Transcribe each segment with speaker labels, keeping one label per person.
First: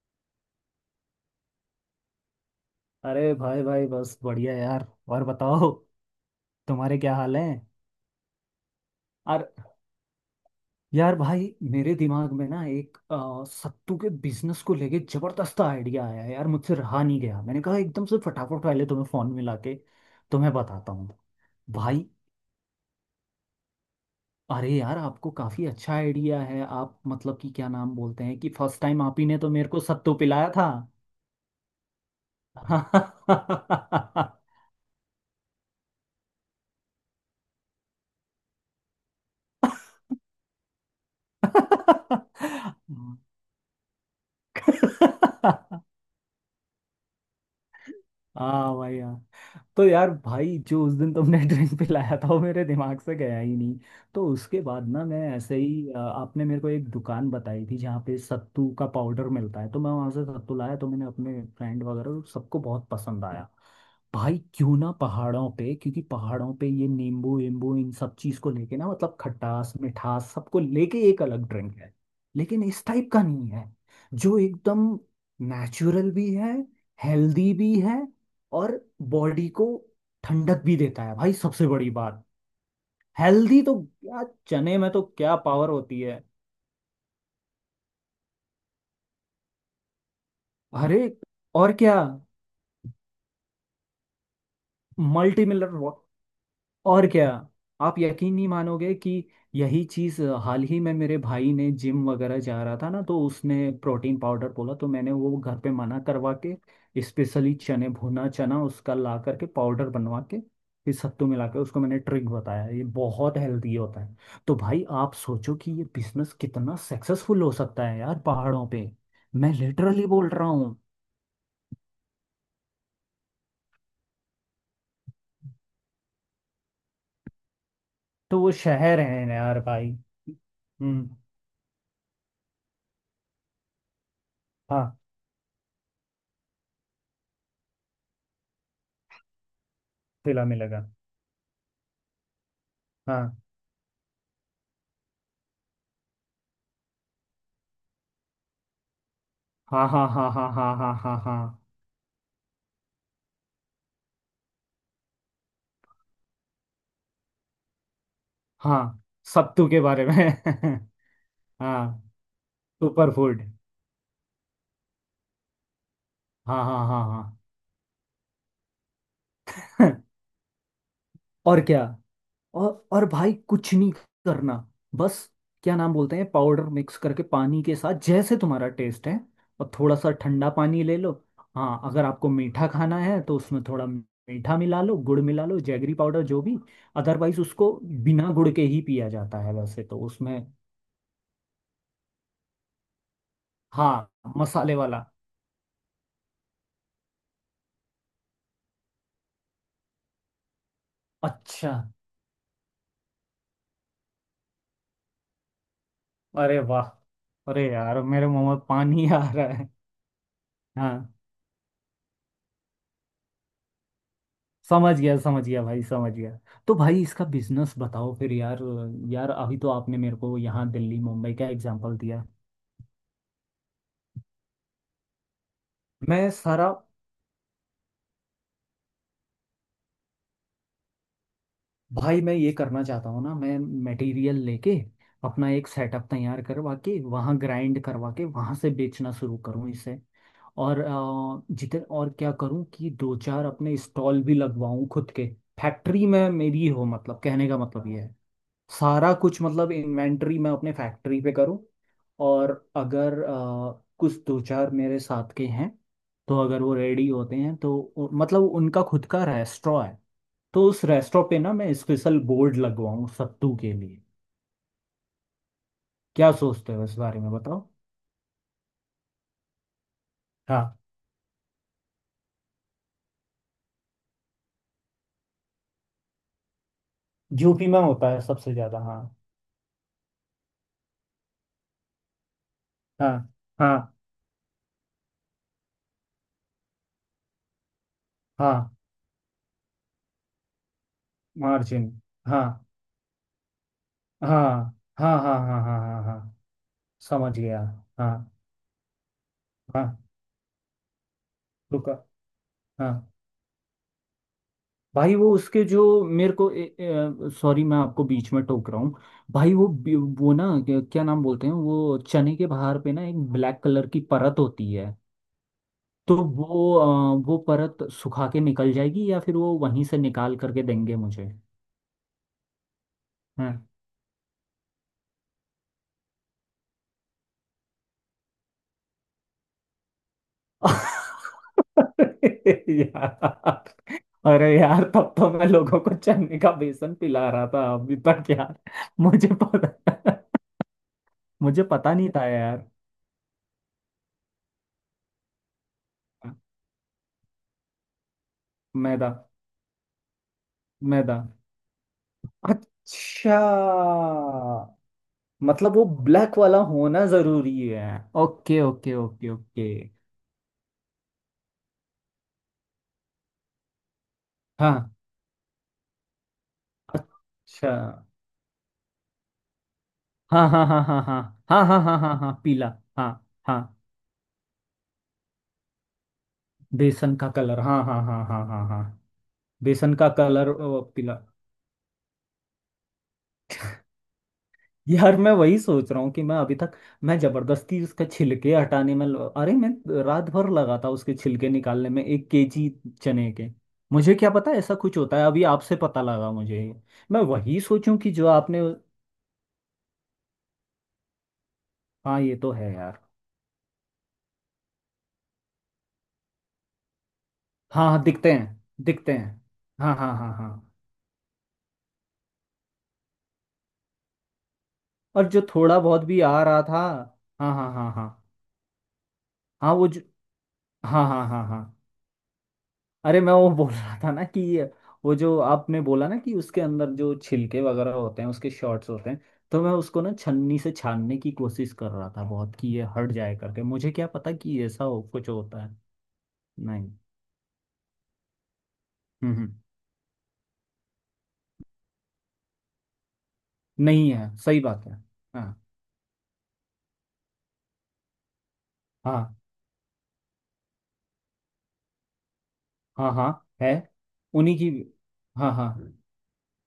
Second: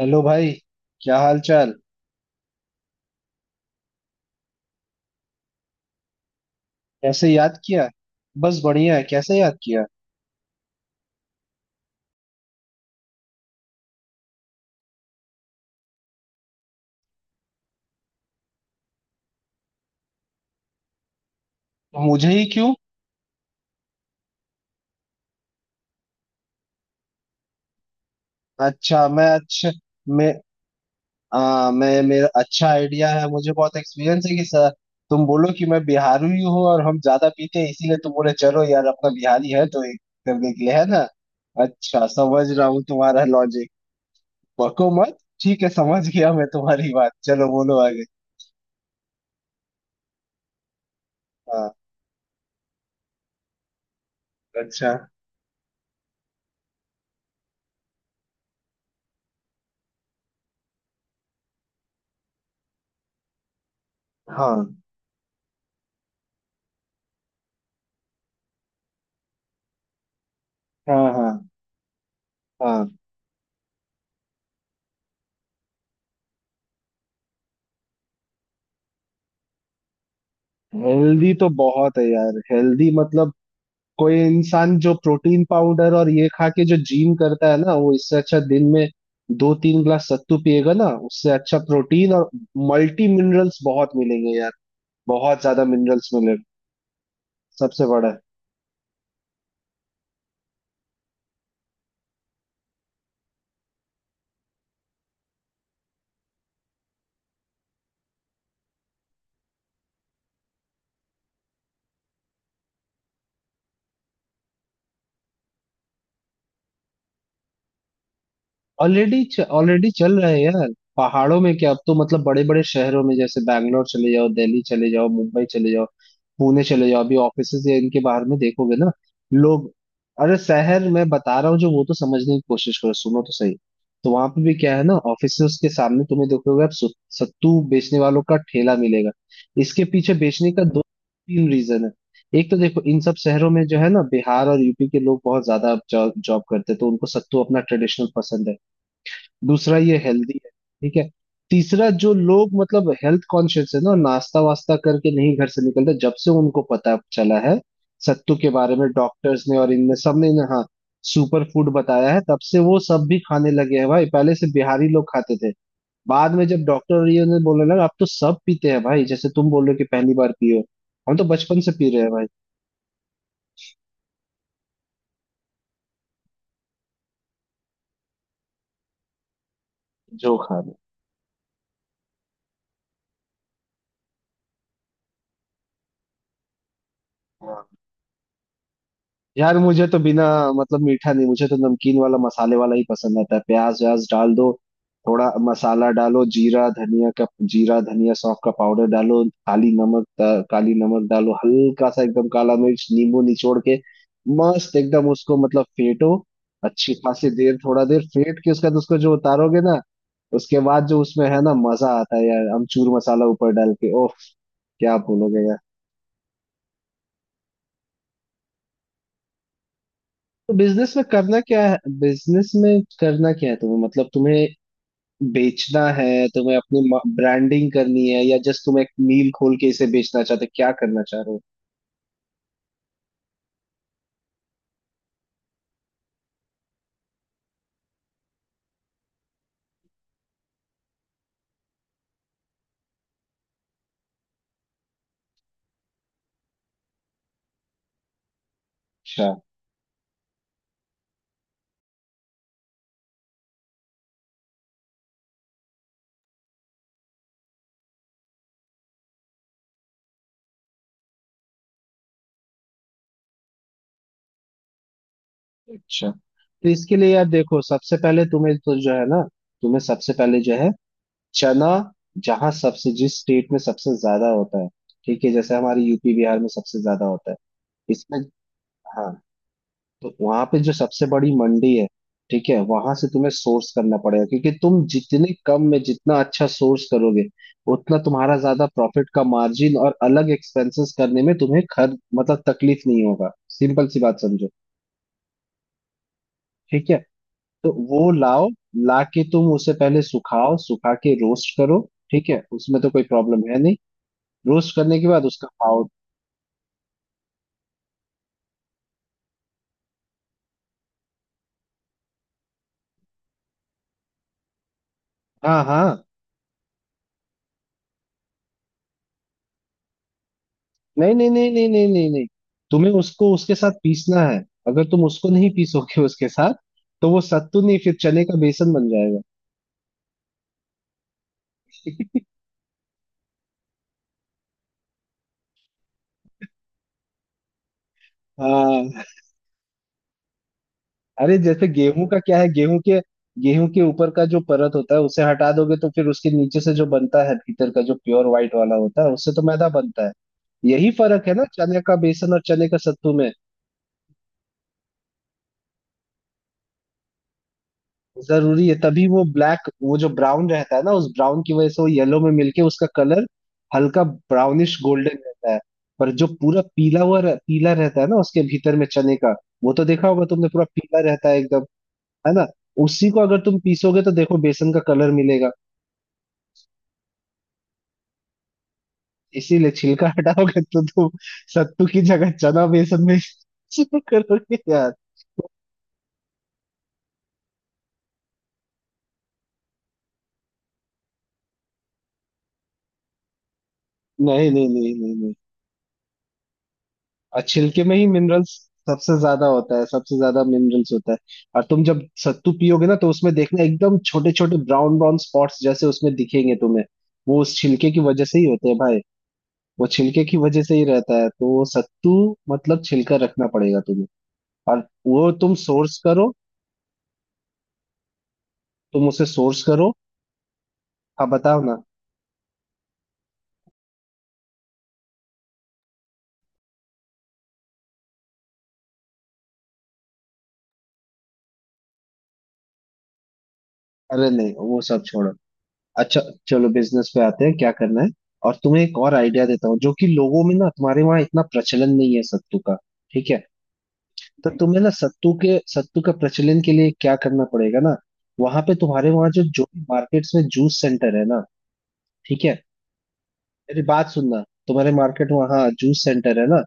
Speaker 1: Hello भाई। क्या हाल चाल।
Speaker 2: अरे भाई भाई बस बढ़िया यार। और बताओ। तुम्हारे क्या
Speaker 1: कैसे
Speaker 2: हाल है।
Speaker 1: याद किया? बस बढ़िया है। कैसे
Speaker 2: और
Speaker 1: याद किया?
Speaker 2: यार भाई मेरे दिमाग में ना एक सत्तू के बिजनेस को लेके जबरदस्त आइडिया आया है यार। मुझसे रहा नहीं गया। मैंने कहा एकदम से फटाफट पहले तुम्हें फोन मिला के तुम्हें बताता हूँ भाई।
Speaker 1: मुझे ही क्यों?
Speaker 2: अरे यार आपको काफी अच्छा आइडिया है। आप मतलब कि क्या नाम बोलते हैं कि फर्स्ट टाइम
Speaker 1: अच्छा
Speaker 2: आप ही ने तो मेरे को सत्तू
Speaker 1: मैं
Speaker 2: पिलाया
Speaker 1: मैं मेरा अच्छा आइडिया है। मुझे बहुत एक्सपीरियंस है कि सर तुम बोलो कि मैं बिहारी हूँ और हम ज्यादा पीते हैं, इसीलिए तुम बोले चलो यार अपना बिहारी है
Speaker 2: था।
Speaker 1: तो एक करने के लिए है ना। अच्छा समझ रहा हूँ तुम्हारा लॉजिक। बको मत। ठीक है समझ गया मैं तुम्हारी बात। चलो बोलो आगे।
Speaker 2: हाँ भाई हाँ। तो यार भाई जो उस दिन तुमने
Speaker 1: हाँ।
Speaker 2: ड्रिंक पिलाया था वो मेरे दिमाग से गया ही नहीं। तो उसके बाद
Speaker 1: अच्छा।
Speaker 2: ना मैं ऐसे ही आपने मेरे को एक दुकान बताई थी जहाँ पे सत्तू का पाउडर मिलता है। तो मैं वहाँ से सत्तू लाया। तो मैंने अपने फ्रेंड वगैरह को सबको बहुत पसंद आया। भाई
Speaker 1: हाँ
Speaker 2: क्यों ना पहाड़ों पे, क्योंकि पहाड़ों पे ये नींबू वींबू इन सब चीज़ को लेके ना मतलब खटास मिठास सबको लेके
Speaker 1: हाँ।
Speaker 2: एक अलग
Speaker 1: हाँ
Speaker 2: ड्रिंक है, लेकिन इस
Speaker 1: हाँ।
Speaker 2: टाइप का नहीं है। जो एकदम नेचुरल भी है, हेल्दी भी है, और बॉडी को ठंडक भी देता है
Speaker 1: हेल्दी
Speaker 2: भाई,
Speaker 1: तो
Speaker 2: सबसे बड़ी
Speaker 1: बहुत है
Speaker 2: बात।
Speaker 1: यार, हेल्दी मतलब
Speaker 2: हेल्दी तो
Speaker 1: कोई
Speaker 2: क्या,
Speaker 1: इंसान
Speaker 2: चने में
Speaker 1: जो
Speaker 2: तो क्या
Speaker 1: प्रोटीन
Speaker 2: पावर
Speaker 1: पाउडर
Speaker 2: होती
Speaker 1: और
Speaker 2: है।
Speaker 1: ये खा के जो जिम करता है ना, वो इससे अच्छा दिन में दो तीन ग्लास सत्तू पिएगा ना,
Speaker 2: अरे,
Speaker 1: उससे अच्छा
Speaker 2: और क्या।
Speaker 1: प्रोटीन और मल्टी मिनरल्स बहुत मिलेंगे यार। बहुत
Speaker 2: मल्टी
Speaker 1: ज्यादा
Speaker 2: मिनरल,
Speaker 1: मिनरल्स मिलेंगे।
Speaker 2: और क्या।
Speaker 1: सबसे
Speaker 2: आप
Speaker 1: बड़ा।
Speaker 2: यकीन नहीं मानोगे कि यही चीज़ हाल ही में मेरे भाई ने जिम वगैरह जा रहा था ना, तो उसने प्रोटीन पाउडर बोला, तो मैंने वो घर पे मना करवा के स्पेशली चने भुना चना उसका ला करके पाउडर बनवा के फिर सत्तू मिला के उसको मैंने ट्रिक बताया। ये बहुत हेल्दी होता है। तो भाई आप सोचो कि ये बिजनेस कितना सक्सेसफुल हो सकता है यार पहाड़ों पे।
Speaker 1: ऑलरेडी।
Speaker 2: मैं
Speaker 1: ऑलरेडी
Speaker 2: लिटरली
Speaker 1: चल
Speaker 2: बोल
Speaker 1: रहा है
Speaker 2: रहा
Speaker 1: यार।
Speaker 2: हूँ।
Speaker 1: पहाड़ों में क्या, अब तो मतलब बड़े बड़े शहरों में, जैसे बैंगलोर चले जाओ, दिल्ली चले जाओ, मुंबई चले जाओ, पुणे चले जाओ, अभी ऑफिसेज या इनके बाहर में
Speaker 2: तो वो
Speaker 1: देखोगे ना
Speaker 2: शहर है यार
Speaker 1: लोग।
Speaker 2: भाई।
Speaker 1: अरे शहर मैं
Speaker 2: हम्म।
Speaker 1: बता रहा हूँ जो, वो तो समझने की कोशिश करो, सुनो तो सही। तो वहां पे भी क्या है ना,
Speaker 2: हाँ।
Speaker 1: ऑफिसेज के सामने तुम्हें देखोगे आप सत्तू बेचने वालों का ठेला मिलेगा। इसके पीछे
Speaker 2: ठेला
Speaker 1: बेचने का दो
Speaker 2: मिलेगा।
Speaker 1: तीन रीजन है। एक तो देखो इन सब
Speaker 2: हाँ
Speaker 1: शहरों में जो है ना बिहार और यूपी के लोग बहुत ज्यादा जॉब करते हैं, तो उनको सत्तू अपना ट्रेडिशनल पसंद है। दूसरा
Speaker 2: हाँ
Speaker 1: ये
Speaker 2: हाँ हाँ
Speaker 1: हेल्दी
Speaker 2: हाँ
Speaker 1: है।
Speaker 2: हाँ हाँ
Speaker 1: ठीक है।
Speaker 2: हाँ हाँ
Speaker 1: तीसरा जो लोग मतलब हेल्थ कॉन्शियस है ना, नाश्ता वास्ता करके नहीं घर से निकलते, जब से उनको पता चला है सत्तू के बारे
Speaker 2: हाँ।
Speaker 1: में, डॉक्टर्स ने
Speaker 2: सत्तू
Speaker 1: और
Speaker 2: के
Speaker 1: इनमें
Speaker 2: बारे में।
Speaker 1: सबने ने, हाँ, सुपर फूड
Speaker 2: हाँ।
Speaker 1: बताया है, तब से वो सब
Speaker 2: सुपर
Speaker 1: भी
Speaker 2: फूड।
Speaker 1: खाने लगे हैं भाई, पहले से बिहारी लोग खाते थे। बाद में जब
Speaker 2: हाँ हाँ
Speaker 1: डॉक्टर
Speaker 2: हाँ
Speaker 1: और
Speaker 2: हाँ।
Speaker 1: ये ने बोलने लगा, अब तो सब पीते हैं भाई। जैसे तुम बोल रहे हो कि पहली बार पियो, हम तो बचपन
Speaker 2: और
Speaker 1: से
Speaker 2: क्या।
Speaker 1: पी रहे हैं भाई।
Speaker 2: और भाई कुछ नहीं करना, बस। क्या नाम बोलते हैं, पाउडर मिक्स करके पानी के साथ जैसे तुम्हारा टेस्ट है, और थोड़ा सा
Speaker 1: जो
Speaker 2: ठंडा
Speaker 1: खा रहे
Speaker 2: पानी ले लो। हाँ, अगर आपको मीठा खाना है तो उसमें थोड़ा मीठा मिला लो, गुड़ मिला लो, जैगरी पाउडर जो भी। अदरवाइज उसको
Speaker 1: हैं।
Speaker 2: बिना गुड़ के ही पिया जाता है
Speaker 1: यार
Speaker 2: वैसे
Speaker 1: मुझे तो
Speaker 2: तो
Speaker 1: बिना
Speaker 2: उसमें।
Speaker 1: मतलब मीठा नहीं, मुझे तो नमकीन वाला मसाले वाला ही पसंद आता है। प्याज
Speaker 2: हाँ,
Speaker 1: व्याज डाल दो,
Speaker 2: मसाले वाला।
Speaker 1: थोड़ा मसाला डालो, जीरा धनिया का, जीरा धनिया सौंफ का पाउडर डालो, काली नमक काली नमक डालो
Speaker 2: अच्छा।
Speaker 1: हल्का सा, एकदम काला मिर्च, नींबू निचोड़ के मस्त एकदम उसको मतलब फेटो,
Speaker 2: अरे वाह।
Speaker 1: अच्छी खासी देर,
Speaker 2: अरे
Speaker 1: थोड़ा
Speaker 2: यार
Speaker 1: देर
Speaker 2: मेरे
Speaker 1: फेट
Speaker 2: मुंह
Speaker 1: के
Speaker 2: में
Speaker 1: उसका उसको
Speaker 2: पानी
Speaker 1: जो
Speaker 2: आ रहा
Speaker 1: उतारोगे
Speaker 2: है।
Speaker 1: ना, उसके बाद जो
Speaker 2: हाँ,
Speaker 1: उसमें है ना मजा आता है यार। अमचूर मसाला ऊपर डाल के, ओह, क्या
Speaker 2: समझ
Speaker 1: बोलोगे।
Speaker 2: गया भाई समझ गया। तो भाई इसका बिजनेस बताओ फिर यार। यार अभी तो आपने मेरे को यहाँ दिल्ली मुंबई का एग्जांपल दिया।
Speaker 1: बिजनेस में करना क्या है? तुम्हें मतलब तुम्हें बेचना है?
Speaker 2: मैं
Speaker 1: तुम्हें
Speaker 2: सारा।
Speaker 1: अपनी ब्रांडिंग करनी है या जस्ट तुम एक मील खोल के इसे बेचना चाहते हो? क्या करना चाह रहे हो?
Speaker 2: भाई मैं ये करना चाहता हूँ ना। मैं मटेरियल लेके अपना एक सेटअप तैयार करवा के वहाँ ग्राइंड करवा के वहाँ से बेचना शुरू करूँ इसे। और जितने, और क्या करूं कि दो चार अपने स्टॉल भी लगवाऊं खुद के। फैक्ट्री में मेरी हो, मतलब कहने का मतलब ये है सारा
Speaker 1: अच्छा।
Speaker 2: कुछ मतलब इन्वेंटरी मैं अपने फैक्ट्री पे करूँ। और अगर कुछ दो चार मेरे साथ के हैं, तो अगर वो रेडी होते हैं तो मतलब उनका खुद का रेस्टोरेंट है, तो उस रेस्टोरेंट पे ना मैं स्पेशल बोर्ड लगवाऊँ सत्तू के लिए।
Speaker 1: अच्छा,
Speaker 2: क्या
Speaker 1: तो
Speaker 2: सोचते हो इस
Speaker 1: इसके लिए
Speaker 2: बारे
Speaker 1: यार
Speaker 2: में,
Speaker 1: देखो,
Speaker 2: बताओ।
Speaker 1: सबसे पहले तुम्हें तो जो है ना तुम्हें सबसे पहले जो है,
Speaker 2: हाँ,
Speaker 1: चना जहाँ सबसे जिस स्टेट में सबसे ज्यादा होता है, ठीक है, जैसे हमारे यूपी बिहार में सबसे ज्यादा होता है
Speaker 2: यूपी में होता
Speaker 1: इसमें,
Speaker 2: है सबसे ज्यादा, हाँ।
Speaker 1: हाँ, तो वहां पे जो सबसे बड़ी मंडी है, ठीक है, वहां से
Speaker 2: हाँ
Speaker 1: तुम्हें सोर्स
Speaker 2: हाँ
Speaker 1: करना पड़ेगा, क्योंकि तुम जितने कम में जितना अच्छा सोर्स करोगे उतना तुम्हारा ज्यादा
Speaker 2: हाँ,
Speaker 1: प्रॉफिट का मार्जिन, और अलग एक्सपेंसेस करने में तुम्हें
Speaker 2: मार्जिन,
Speaker 1: खर्च मतलब
Speaker 2: हाँ
Speaker 1: तकलीफ नहीं होगा। सिंपल सी बात
Speaker 2: हाँ
Speaker 1: समझो।
Speaker 2: हाँ हाँ हाँ हाँ हाँ हाँ,
Speaker 1: ठीक है,
Speaker 2: समझ गया।
Speaker 1: तो वो
Speaker 2: हाँ
Speaker 1: लाओ। ला के तुम उसे
Speaker 2: हाँ,
Speaker 1: पहले सुखाओ, सुखा के रोस्ट करो।
Speaker 2: रुका,
Speaker 1: ठीक है, उसमें तो
Speaker 2: हाँ।
Speaker 1: कोई प्रॉब्लम है नहीं। रोस्ट करने के
Speaker 2: भाई
Speaker 1: बाद
Speaker 2: वो
Speaker 1: उसका
Speaker 2: उसके जो
Speaker 1: पाउडर,
Speaker 2: मेरे को, सॉरी, मैं आपको बीच में टोक रहा हूँ। भाई वो वो ना क्या क्या नाम बोलते हैं, वो चने के बाहर पे ना एक ब्लैक कलर की परत होती है।
Speaker 1: हाँ, हाँ,
Speaker 2: तो वो वो परत सुखा के निकल जाएगी, या फिर वो वहीं से निकाल करके देंगे
Speaker 1: नहीं नहीं
Speaker 2: मुझे।
Speaker 1: नहीं नहीं नहीं नहीं नहीं, तुम्हें उसको उसके
Speaker 2: हाँ
Speaker 1: साथ पीसना है। अगर तुम उसको नहीं पीसोगे उसके साथ तो वो सत्तू नहीं, फिर चने का बेसन बन जाएगा।
Speaker 2: यार। अरे यार तब तो मैं लोगों को चने का बेसन पिला रहा था अभी तक यार।
Speaker 1: हाँ,
Speaker 2: मुझे पता
Speaker 1: अरे
Speaker 2: मुझे
Speaker 1: जैसे
Speaker 2: पता
Speaker 1: गेहूं
Speaker 2: नहीं
Speaker 1: का
Speaker 2: था
Speaker 1: क्या है,
Speaker 2: यार।
Speaker 1: गेहूं के ऊपर का जो परत होता है उसे हटा दोगे, तो फिर उसके नीचे से जो बनता है, भीतर का जो प्योर व्हाइट वाला होता
Speaker 2: मैदा।
Speaker 1: है, उससे तो मैदा बनता है। यही
Speaker 2: मैदा,
Speaker 1: फर्क है ना चने का बेसन और चने का सत्तू में।
Speaker 2: अच्छा। मतलब वो ब्लैक वाला होना जरूरी है। ओके
Speaker 1: जरूरी है,
Speaker 2: ओके
Speaker 1: तभी वो
Speaker 2: ओके
Speaker 1: ब्लैक,
Speaker 2: ओके,
Speaker 1: वो जो ब्राउन रहता है ना, उस ब्राउन की वजह से वो येलो में मिलके उसका कलर हल्का ब्राउनिश
Speaker 2: हाँ
Speaker 1: गोल्डन रहता है। पर जो पूरा पीला हुआ रह,
Speaker 2: अच्छा।
Speaker 1: पीला रहता है ना उसके भीतर में चने का, वो तो देखा होगा तुमने,
Speaker 2: हाँ
Speaker 1: पूरा
Speaker 2: हाँ हाँ
Speaker 1: पीला
Speaker 2: हाँ हाँ
Speaker 1: रहता है एकदम,
Speaker 2: हाँ हाँ हाँ हाँ
Speaker 1: है
Speaker 2: हाँ,
Speaker 1: ना।
Speaker 2: पीला। हाँ
Speaker 1: उसी को अगर तुम
Speaker 2: हाँ,
Speaker 1: पीसोगे तो देखो बेसन का कलर मिलेगा।
Speaker 2: बेसन का कलर, हाँ हाँ हाँ हाँ हाँ हाँ हाँ।
Speaker 1: इसीलिए
Speaker 2: बेसन
Speaker 1: छिलका
Speaker 2: का कलर,
Speaker 1: हटाओगे तो तुम
Speaker 2: पीला।
Speaker 1: सत्तू की जगह चना बेसन में करोगे यार।
Speaker 2: यार मैं वही सोच रहा हूँ कि मैं अभी तक, मैं जबरदस्ती उसका छिलके हटाने में अरे मैं रात भर लगा था उसके छिलके निकालने में, 1 केजी चने के। मुझे क्या
Speaker 1: नहीं
Speaker 2: पता
Speaker 1: नहीं
Speaker 2: ऐसा
Speaker 1: नहीं
Speaker 2: कुछ
Speaker 1: नहीं
Speaker 2: होता है,
Speaker 1: नहीं।
Speaker 2: अभी आपसे पता लगा मुझे ये। मैं
Speaker 1: और
Speaker 2: वही
Speaker 1: छिलके में
Speaker 2: सोचूं
Speaker 1: ही
Speaker 2: कि जो
Speaker 1: मिनरल्स
Speaker 2: आपने।
Speaker 1: सबसे ज्यादा होता है, सबसे ज्यादा मिनरल्स होता है। और तुम जब
Speaker 2: हाँ, ये तो
Speaker 1: सत्तू
Speaker 2: है
Speaker 1: पियोगे ना,
Speaker 2: यार।
Speaker 1: तो उसमें देखना एकदम छोटे छोटे ब्राउन ब्राउन स्पॉट्स जैसे उसमें दिखेंगे तुम्हें, वो उस
Speaker 2: हाँ
Speaker 1: छिलके की
Speaker 2: हाँ,
Speaker 1: वजह
Speaker 2: दिखते
Speaker 1: से ही
Speaker 2: हैं
Speaker 1: होते हैं भाई।
Speaker 2: दिखते हैं।
Speaker 1: वो
Speaker 2: हाँ हाँ
Speaker 1: छिलके
Speaker 2: हाँ
Speaker 1: की
Speaker 2: हाँ।
Speaker 1: वजह से ही रहता है तो वो सत्तू, मतलब छिलका रखना पड़ेगा तुम्हें, और
Speaker 2: और
Speaker 1: वो
Speaker 2: जो
Speaker 1: तुम
Speaker 2: थोड़ा
Speaker 1: सोर्स
Speaker 2: बहुत भी
Speaker 1: करो,
Speaker 2: आ रहा था। हाँ हाँ हाँ हाँ
Speaker 1: तुम उसे सोर्स
Speaker 2: हाँ। वो
Speaker 1: करो।
Speaker 2: जो हाँ
Speaker 1: हाँ
Speaker 2: हाँ हाँ
Speaker 1: बताओ
Speaker 2: हाँ।
Speaker 1: ना।
Speaker 2: अरे मैं वो बोल रहा था ना कि वो जो आपने बोला ना कि उसके अंदर जो छिलके वगैरह होते हैं, उसके शॉर्ट्स होते हैं, तो मैं उसको ना छन्नी से छानने की कोशिश कर रहा था बहुत कि ये हट जाए करके। मुझे क्या
Speaker 1: अरे
Speaker 2: पता
Speaker 1: नहीं,
Speaker 2: कि
Speaker 1: वो
Speaker 2: ऐसा
Speaker 1: सब
Speaker 2: हो कुछ
Speaker 1: छोड़ो।
Speaker 2: होता है।
Speaker 1: अच्छा, चलो
Speaker 2: नहीं।
Speaker 1: बिजनेस पे आते हैं, क्या करना है। और तुम्हें एक और
Speaker 2: हम्म
Speaker 1: आइडिया
Speaker 2: हम्म,
Speaker 1: देता हूँ जो कि लोगों में ना तुम्हारे वहां इतना प्रचलन नहीं है सत्तू का, ठीक है,
Speaker 2: नहीं है,
Speaker 1: तो
Speaker 2: सही
Speaker 1: तुम्हें
Speaker 2: बात
Speaker 1: ना
Speaker 2: है। हाँ
Speaker 1: सत्तू का प्रचलन के लिए क्या करना पड़ेगा ना, वहां पे तुम्हारे वहां
Speaker 2: हाँ
Speaker 1: जो जो भी मार्केट्स में जूस सेंटर है ना, ठीक है,
Speaker 2: हाँ हाँ है।
Speaker 1: मेरी बात सुनना,
Speaker 2: उन्हीं की।
Speaker 1: तुम्हारे मार्केट
Speaker 2: हाँ
Speaker 1: वहां
Speaker 2: हाँ
Speaker 1: जूस सेंटर है ना,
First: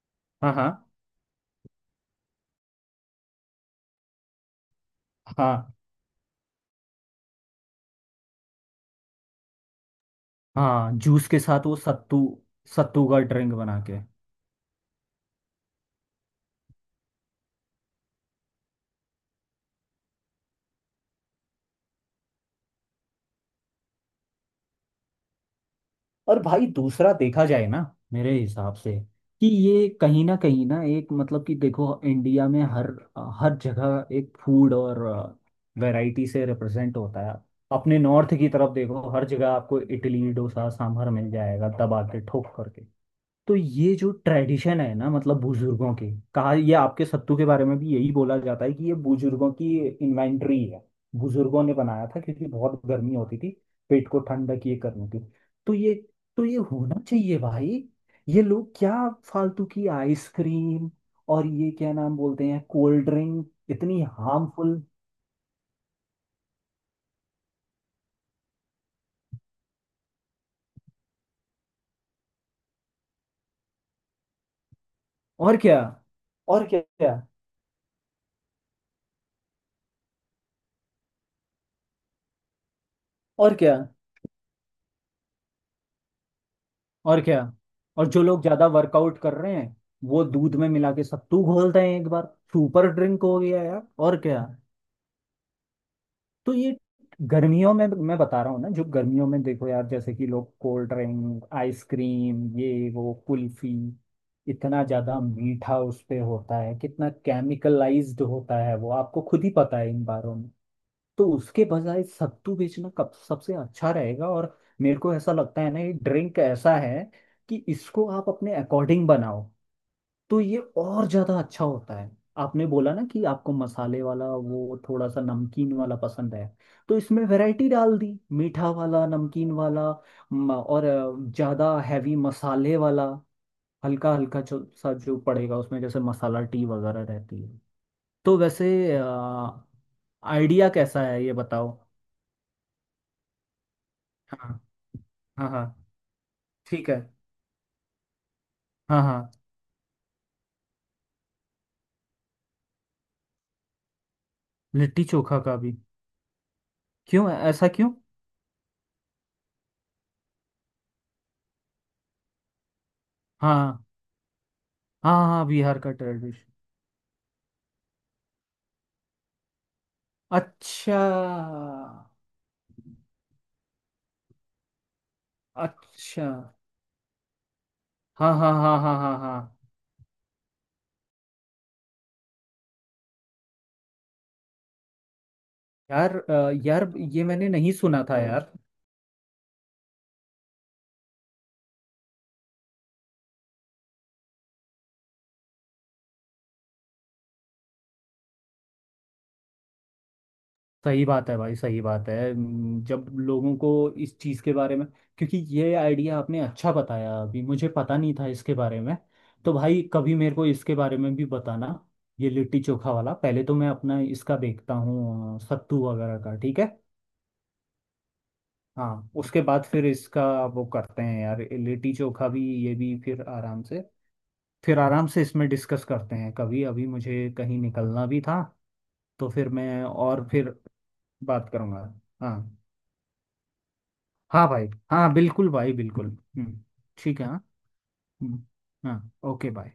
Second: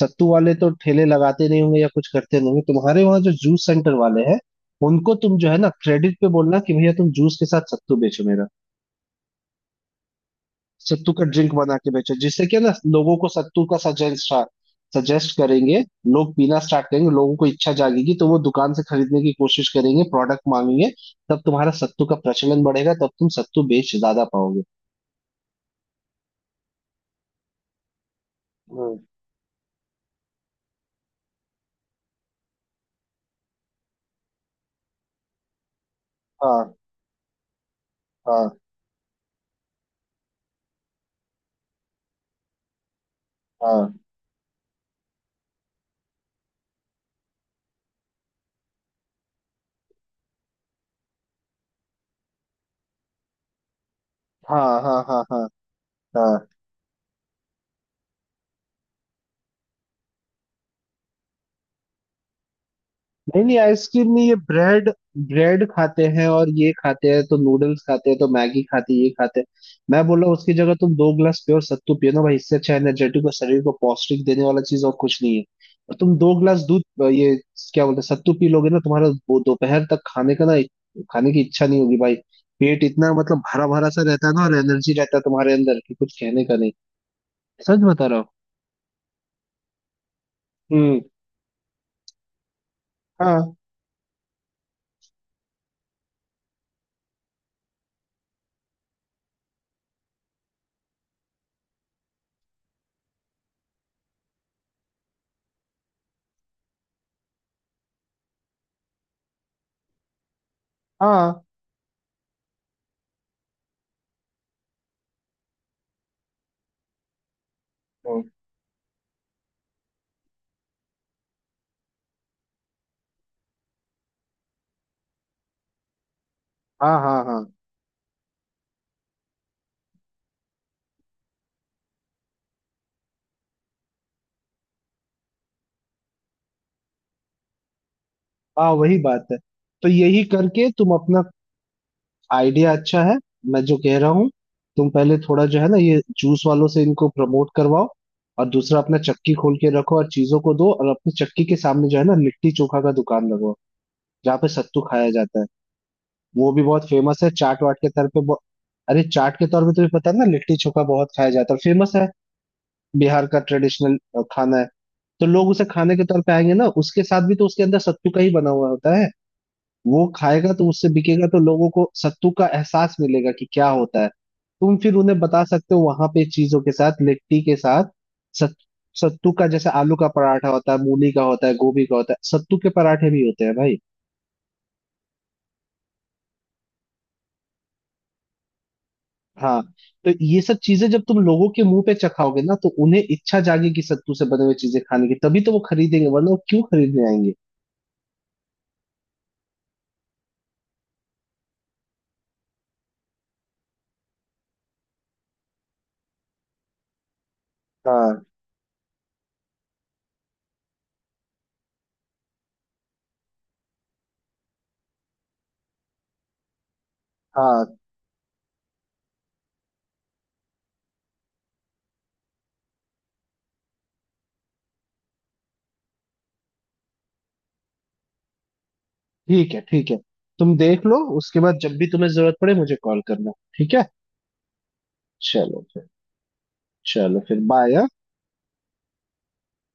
Speaker 1: सत्तू
Speaker 2: हाँ
Speaker 1: वाले तो
Speaker 2: हाँ
Speaker 1: ठेले लगाते नहीं होंगे या कुछ करते नहीं होंगे, तुम्हारे वहां जो जूस सेंटर वाले हैं उनको तुम जो है ना
Speaker 2: हाँ
Speaker 1: क्रेडिट पे बोलना कि भैया तुम जूस के साथ सत्तू बेचो मेरा,
Speaker 2: हाँ,
Speaker 1: सत्तू का
Speaker 2: जूस के
Speaker 1: ड्रिंक
Speaker 2: साथ
Speaker 1: बना
Speaker 2: वो
Speaker 1: के बेचो,
Speaker 2: सत्तू।
Speaker 1: जिससे क्या ना
Speaker 2: सत्तू
Speaker 1: लोगों
Speaker 2: का
Speaker 1: को
Speaker 2: ड्रिंक
Speaker 1: सत्तू का
Speaker 2: बना के।
Speaker 1: सजेस्ट सजेस्ट करेंगे, लोग पीना स्टार्ट करेंगे, लोगों को इच्छा जागेगी तो वो दुकान से खरीदने की कोशिश करेंगे, प्रोडक्ट मांगेंगे, तब तुम्हारा सत्तू का प्रचलन बढ़ेगा, तब तुम सत्तू बेच ज्यादा पाओगे।
Speaker 2: और भाई दूसरा देखा जाए ना, मेरे हिसाब से,
Speaker 1: हम्म।
Speaker 2: कि ये कहीं ना एक मतलब कि देखो इंडिया में हर हर जगह एक फूड और वैरायटी से
Speaker 1: हाँ
Speaker 2: रिप्रेजेंट होता है। अपने नॉर्थ
Speaker 1: हाँ
Speaker 2: की तरफ देखो, हर जगह आपको इडली डोसा सांभर मिल जाएगा दबा के ठोक करके। तो ये
Speaker 1: हाँ
Speaker 2: जो ट्रेडिशन है ना, मतलब बुजुर्गों के कहा, ये आपके सत्तू के बारे में भी यही बोला जाता है कि ये बुजुर्गों की इन्वेंटरी है। बुजुर्गों ने बनाया था क्योंकि बहुत गर्मी होती थी, पेट को ठंडक ये
Speaker 1: हाँ हाँ
Speaker 2: करने की।
Speaker 1: हाँ हाँ
Speaker 2: तो ये
Speaker 1: हाँ।
Speaker 2: तो ये होना चाहिए भाई। ये लोग क्या फालतू की आइसक्रीम और ये क्या नाम बोलते हैं, कोल्ड
Speaker 1: नहीं
Speaker 2: ड्रिंक,
Speaker 1: नहीं,
Speaker 2: इतनी
Speaker 1: आइसक्रीम में ये
Speaker 2: हार्मफुल।
Speaker 1: ब्रेड ब्रेड खाते हैं और ये खाते हैं, तो नूडल्स खाते हैं, तो मैगी खाते हैं, ये खाते हैं। मैं बोल रहा हूँ उसकी जगह तुम दो गिलास प्योर सत्तू पियो ना भाई, इससे अच्छा एनर्जेटिक और शरीर को पौष्टिक देने वाला चीज और कुछ नहीं है।
Speaker 2: और क्या।
Speaker 1: और तुम दो गिलास
Speaker 2: और
Speaker 1: दूध
Speaker 2: क्या।
Speaker 1: ये क्या बोलते हैं, सत्तू पी लोगे ना, तुम्हारा वो दोपहर तक खाने का ना, खाने की इच्छा नहीं होगी भाई। पेट इतना मतलब
Speaker 2: और
Speaker 1: भरा
Speaker 2: क्या।
Speaker 1: भरा सा रहता है ना, और एनर्जी रहता है तुम्हारे अंदर कि कुछ कहने का नहीं।
Speaker 2: और क्या।
Speaker 1: सच बता
Speaker 2: और
Speaker 1: रहा
Speaker 2: जो
Speaker 1: हूँ।
Speaker 2: लोग ज्यादा वर्कआउट कर रहे हैं, वो दूध में मिला
Speaker 1: हम्म।
Speaker 2: के सत्तू घोलते हैं एक बार। सुपर ड्रिंक हो
Speaker 1: हाँ
Speaker 2: गया यार, और क्या। तो ये गर्मियों में, मैं बता रहा हूँ ना, जो गर्मियों में देखो यार जैसे कि लोग कोल्ड ड्रिंक आइसक्रीम ये वो कुल्फी, इतना ज्यादा मीठा उस पे होता है, कितना केमिकलाइज्ड होता है वो आपको खुद ही पता है इन बारों। तो
Speaker 1: हाँ
Speaker 2: उसके बजाय सत्तू बेचना कब सबसे अच्छा रहेगा, और मेरे को ऐसा लगता है ना ये ड्रिंक ऐसा है कि इसको
Speaker 1: हाँ
Speaker 2: आप अपने अकॉर्डिंग बनाओ तो ये और ज्यादा अच्छा होता है। आपने बोला ना कि आपको मसाले वाला वो थोड़ा सा नमकीन वाला पसंद है। तो
Speaker 1: हाँ हाँ
Speaker 2: इसमें
Speaker 1: हाँ
Speaker 2: वैरायटी डाल दी, मीठा वाला, नमकीन वाला, और ज्यादा हैवी मसाले वाला, हल्का हल्का जो सा जो पड़ेगा उसमें जैसे मसाला टी वगैरह रहती है, तो वैसे।
Speaker 1: हाँ। वही बात है। तो यही करके
Speaker 2: आइडिया
Speaker 1: तुम
Speaker 2: कैसा
Speaker 1: अपना,
Speaker 2: है ये बताओ।
Speaker 1: आइडिया अच्छा है। मैं जो कह रहा हूँ,
Speaker 2: हाँ
Speaker 1: तुम पहले थोड़ा
Speaker 2: हाँ
Speaker 1: जो
Speaker 2: हाँ,
Speaker 1: है ना ये जूस वालों से
Speaker 2: ठीक है,
Speaker 1: इनको प्रमोट करवाओ, और दूसरा अपना
Speaker 2: हाँ हाँ,
Speaker 1: चक्की खोल के रखो और चीजों को दो, और अपनी चक्की के सामने जो है ना लिट्टी चोखा का दुकान लगवाओ, जहाँ पे सत्तू
Speaker 2: लिट्टी
Speaker 1: खाया जाता
Speaker 2: चोखा
Speaker 1: है।
Speaker 2: का भी
Speaker 1: वो भी बहुत फेमस है
Speaker 2: क्यों,
Speaker 1: चाट
Speaker 2: ऐसा
Speaker 1: वाट के
Speaker 2: क्यों।
Speaker 1: तौर पे अरे चाट के तौर पे तुम्हें पता है ना, लिट्टी चोखा बहुत खाया जाता है, फेमस है, बिहार का
Speaker 2: हाँ हाँ
Speaker 1: ट्रेडिशनल खाना है।
Speaker 2: हाँ
Speaker 1: तो
Speaker 2: हाँ,
Speaker 1: लोग उसे
Speaker 2: बिहार का
Speaker 1: खाने के तौर पे
Speaker 2: ट्रेडिशन।
Speaker 1: आएंगे ना, उसके साथ भी तो उसके अंदर सत्तू का ही बना हुआ होता है, वो खाएगा तो उससे
Speaker 2: अच्छा।
Speaker 1: बिकेगा, तो लोगों को सत्तू का एहसास मिलेगा कि क्या होता है। तुम फिर उन्हें बता सकते हो वहां पे
Speaker 2: अच्छा,
Speaker 1: चीजों के साथ, लिट्टी के साथ,
Speaker 2: हाँ हाँ
Speaker 1: सत,
Speaker 2: हाँ हाँ हाँ
Speaker 1: सत्तू का,
Speaker 2: हाँ।
Speaker 1: जैसे आलू का पराठा होता है, मूली का होता है, गोभी का होता है, सत्तू के पराठे भी होते हैं भाई।
Speaker 2: यार यार ये मैंने नहीं सुना था यार।
Speaker 1: हाँ, तो ये सब चीजें जब तुम लोगों के मुंह पे चखाओगे ना, तो उन्हें इच्छा जागेगी सत्तू से बने हुए चीजें खाने की, तभी तो वो खरीदेंगे, वरना वो क्यों खरीदने आएंगे।
Speaker 2: सही बात है भाई, सही बात है। जब लोगों को इस चीज़ के बारे में, क्योंकि ये आइडिया आपने अच्छा बताया, अभी मुझे पता नहीं
Speaker 1: हाँ
Speaker 2: था इसके बारे में। तो भाई कभी मेरे को इसके बारे में भी बताना, ये लिट्टी चोखा वाला। पहले तो मैं अपना इसका देखता हूँ, सत्तू वगैरह का, ठीक है।
Speaker 1: हाँ।
Speaker 2: हाँ, उसके बाद फिर इसका वो करते हैं यार, ये लिट्टी चोखा भी। ये भी फिर आराम से, फिर आराम से इसमें डिस्कस करते हैं कभी, अभी मुझे कहीं निकलना भी था। तो फिर
Speaker 1: ठीक है
Speaker 2: मैं,
Speaker 1: ठीक है,
Speaker 2: और फिर
Speaker 1: तुम देख लो, उसके
Speaker 2: बात
Speaker 1: बाद जब
Speaker 2: करूँगा।
Speaker 1: भी तुम्हें जरूरत
Speaker 2: हाँ,
Speaker 1: पड़े मुझे कॉल करना। ठीक है।
Speaker 2: हाँ भाई हाँ, बिल्कुल
Speaker 1: चलो
Speaker 2: भाई
Speaker 1: फिर।
Speaker 2: बिल्कुल। हम्म,
Speaker 1: चलो
Speaker 2: ठीक है,
Speaker 1: फिर
Speaker 2: हाँ।
Speaker 1: बाय।
Speaker 2: हम्म, हाँ ओके, बाय।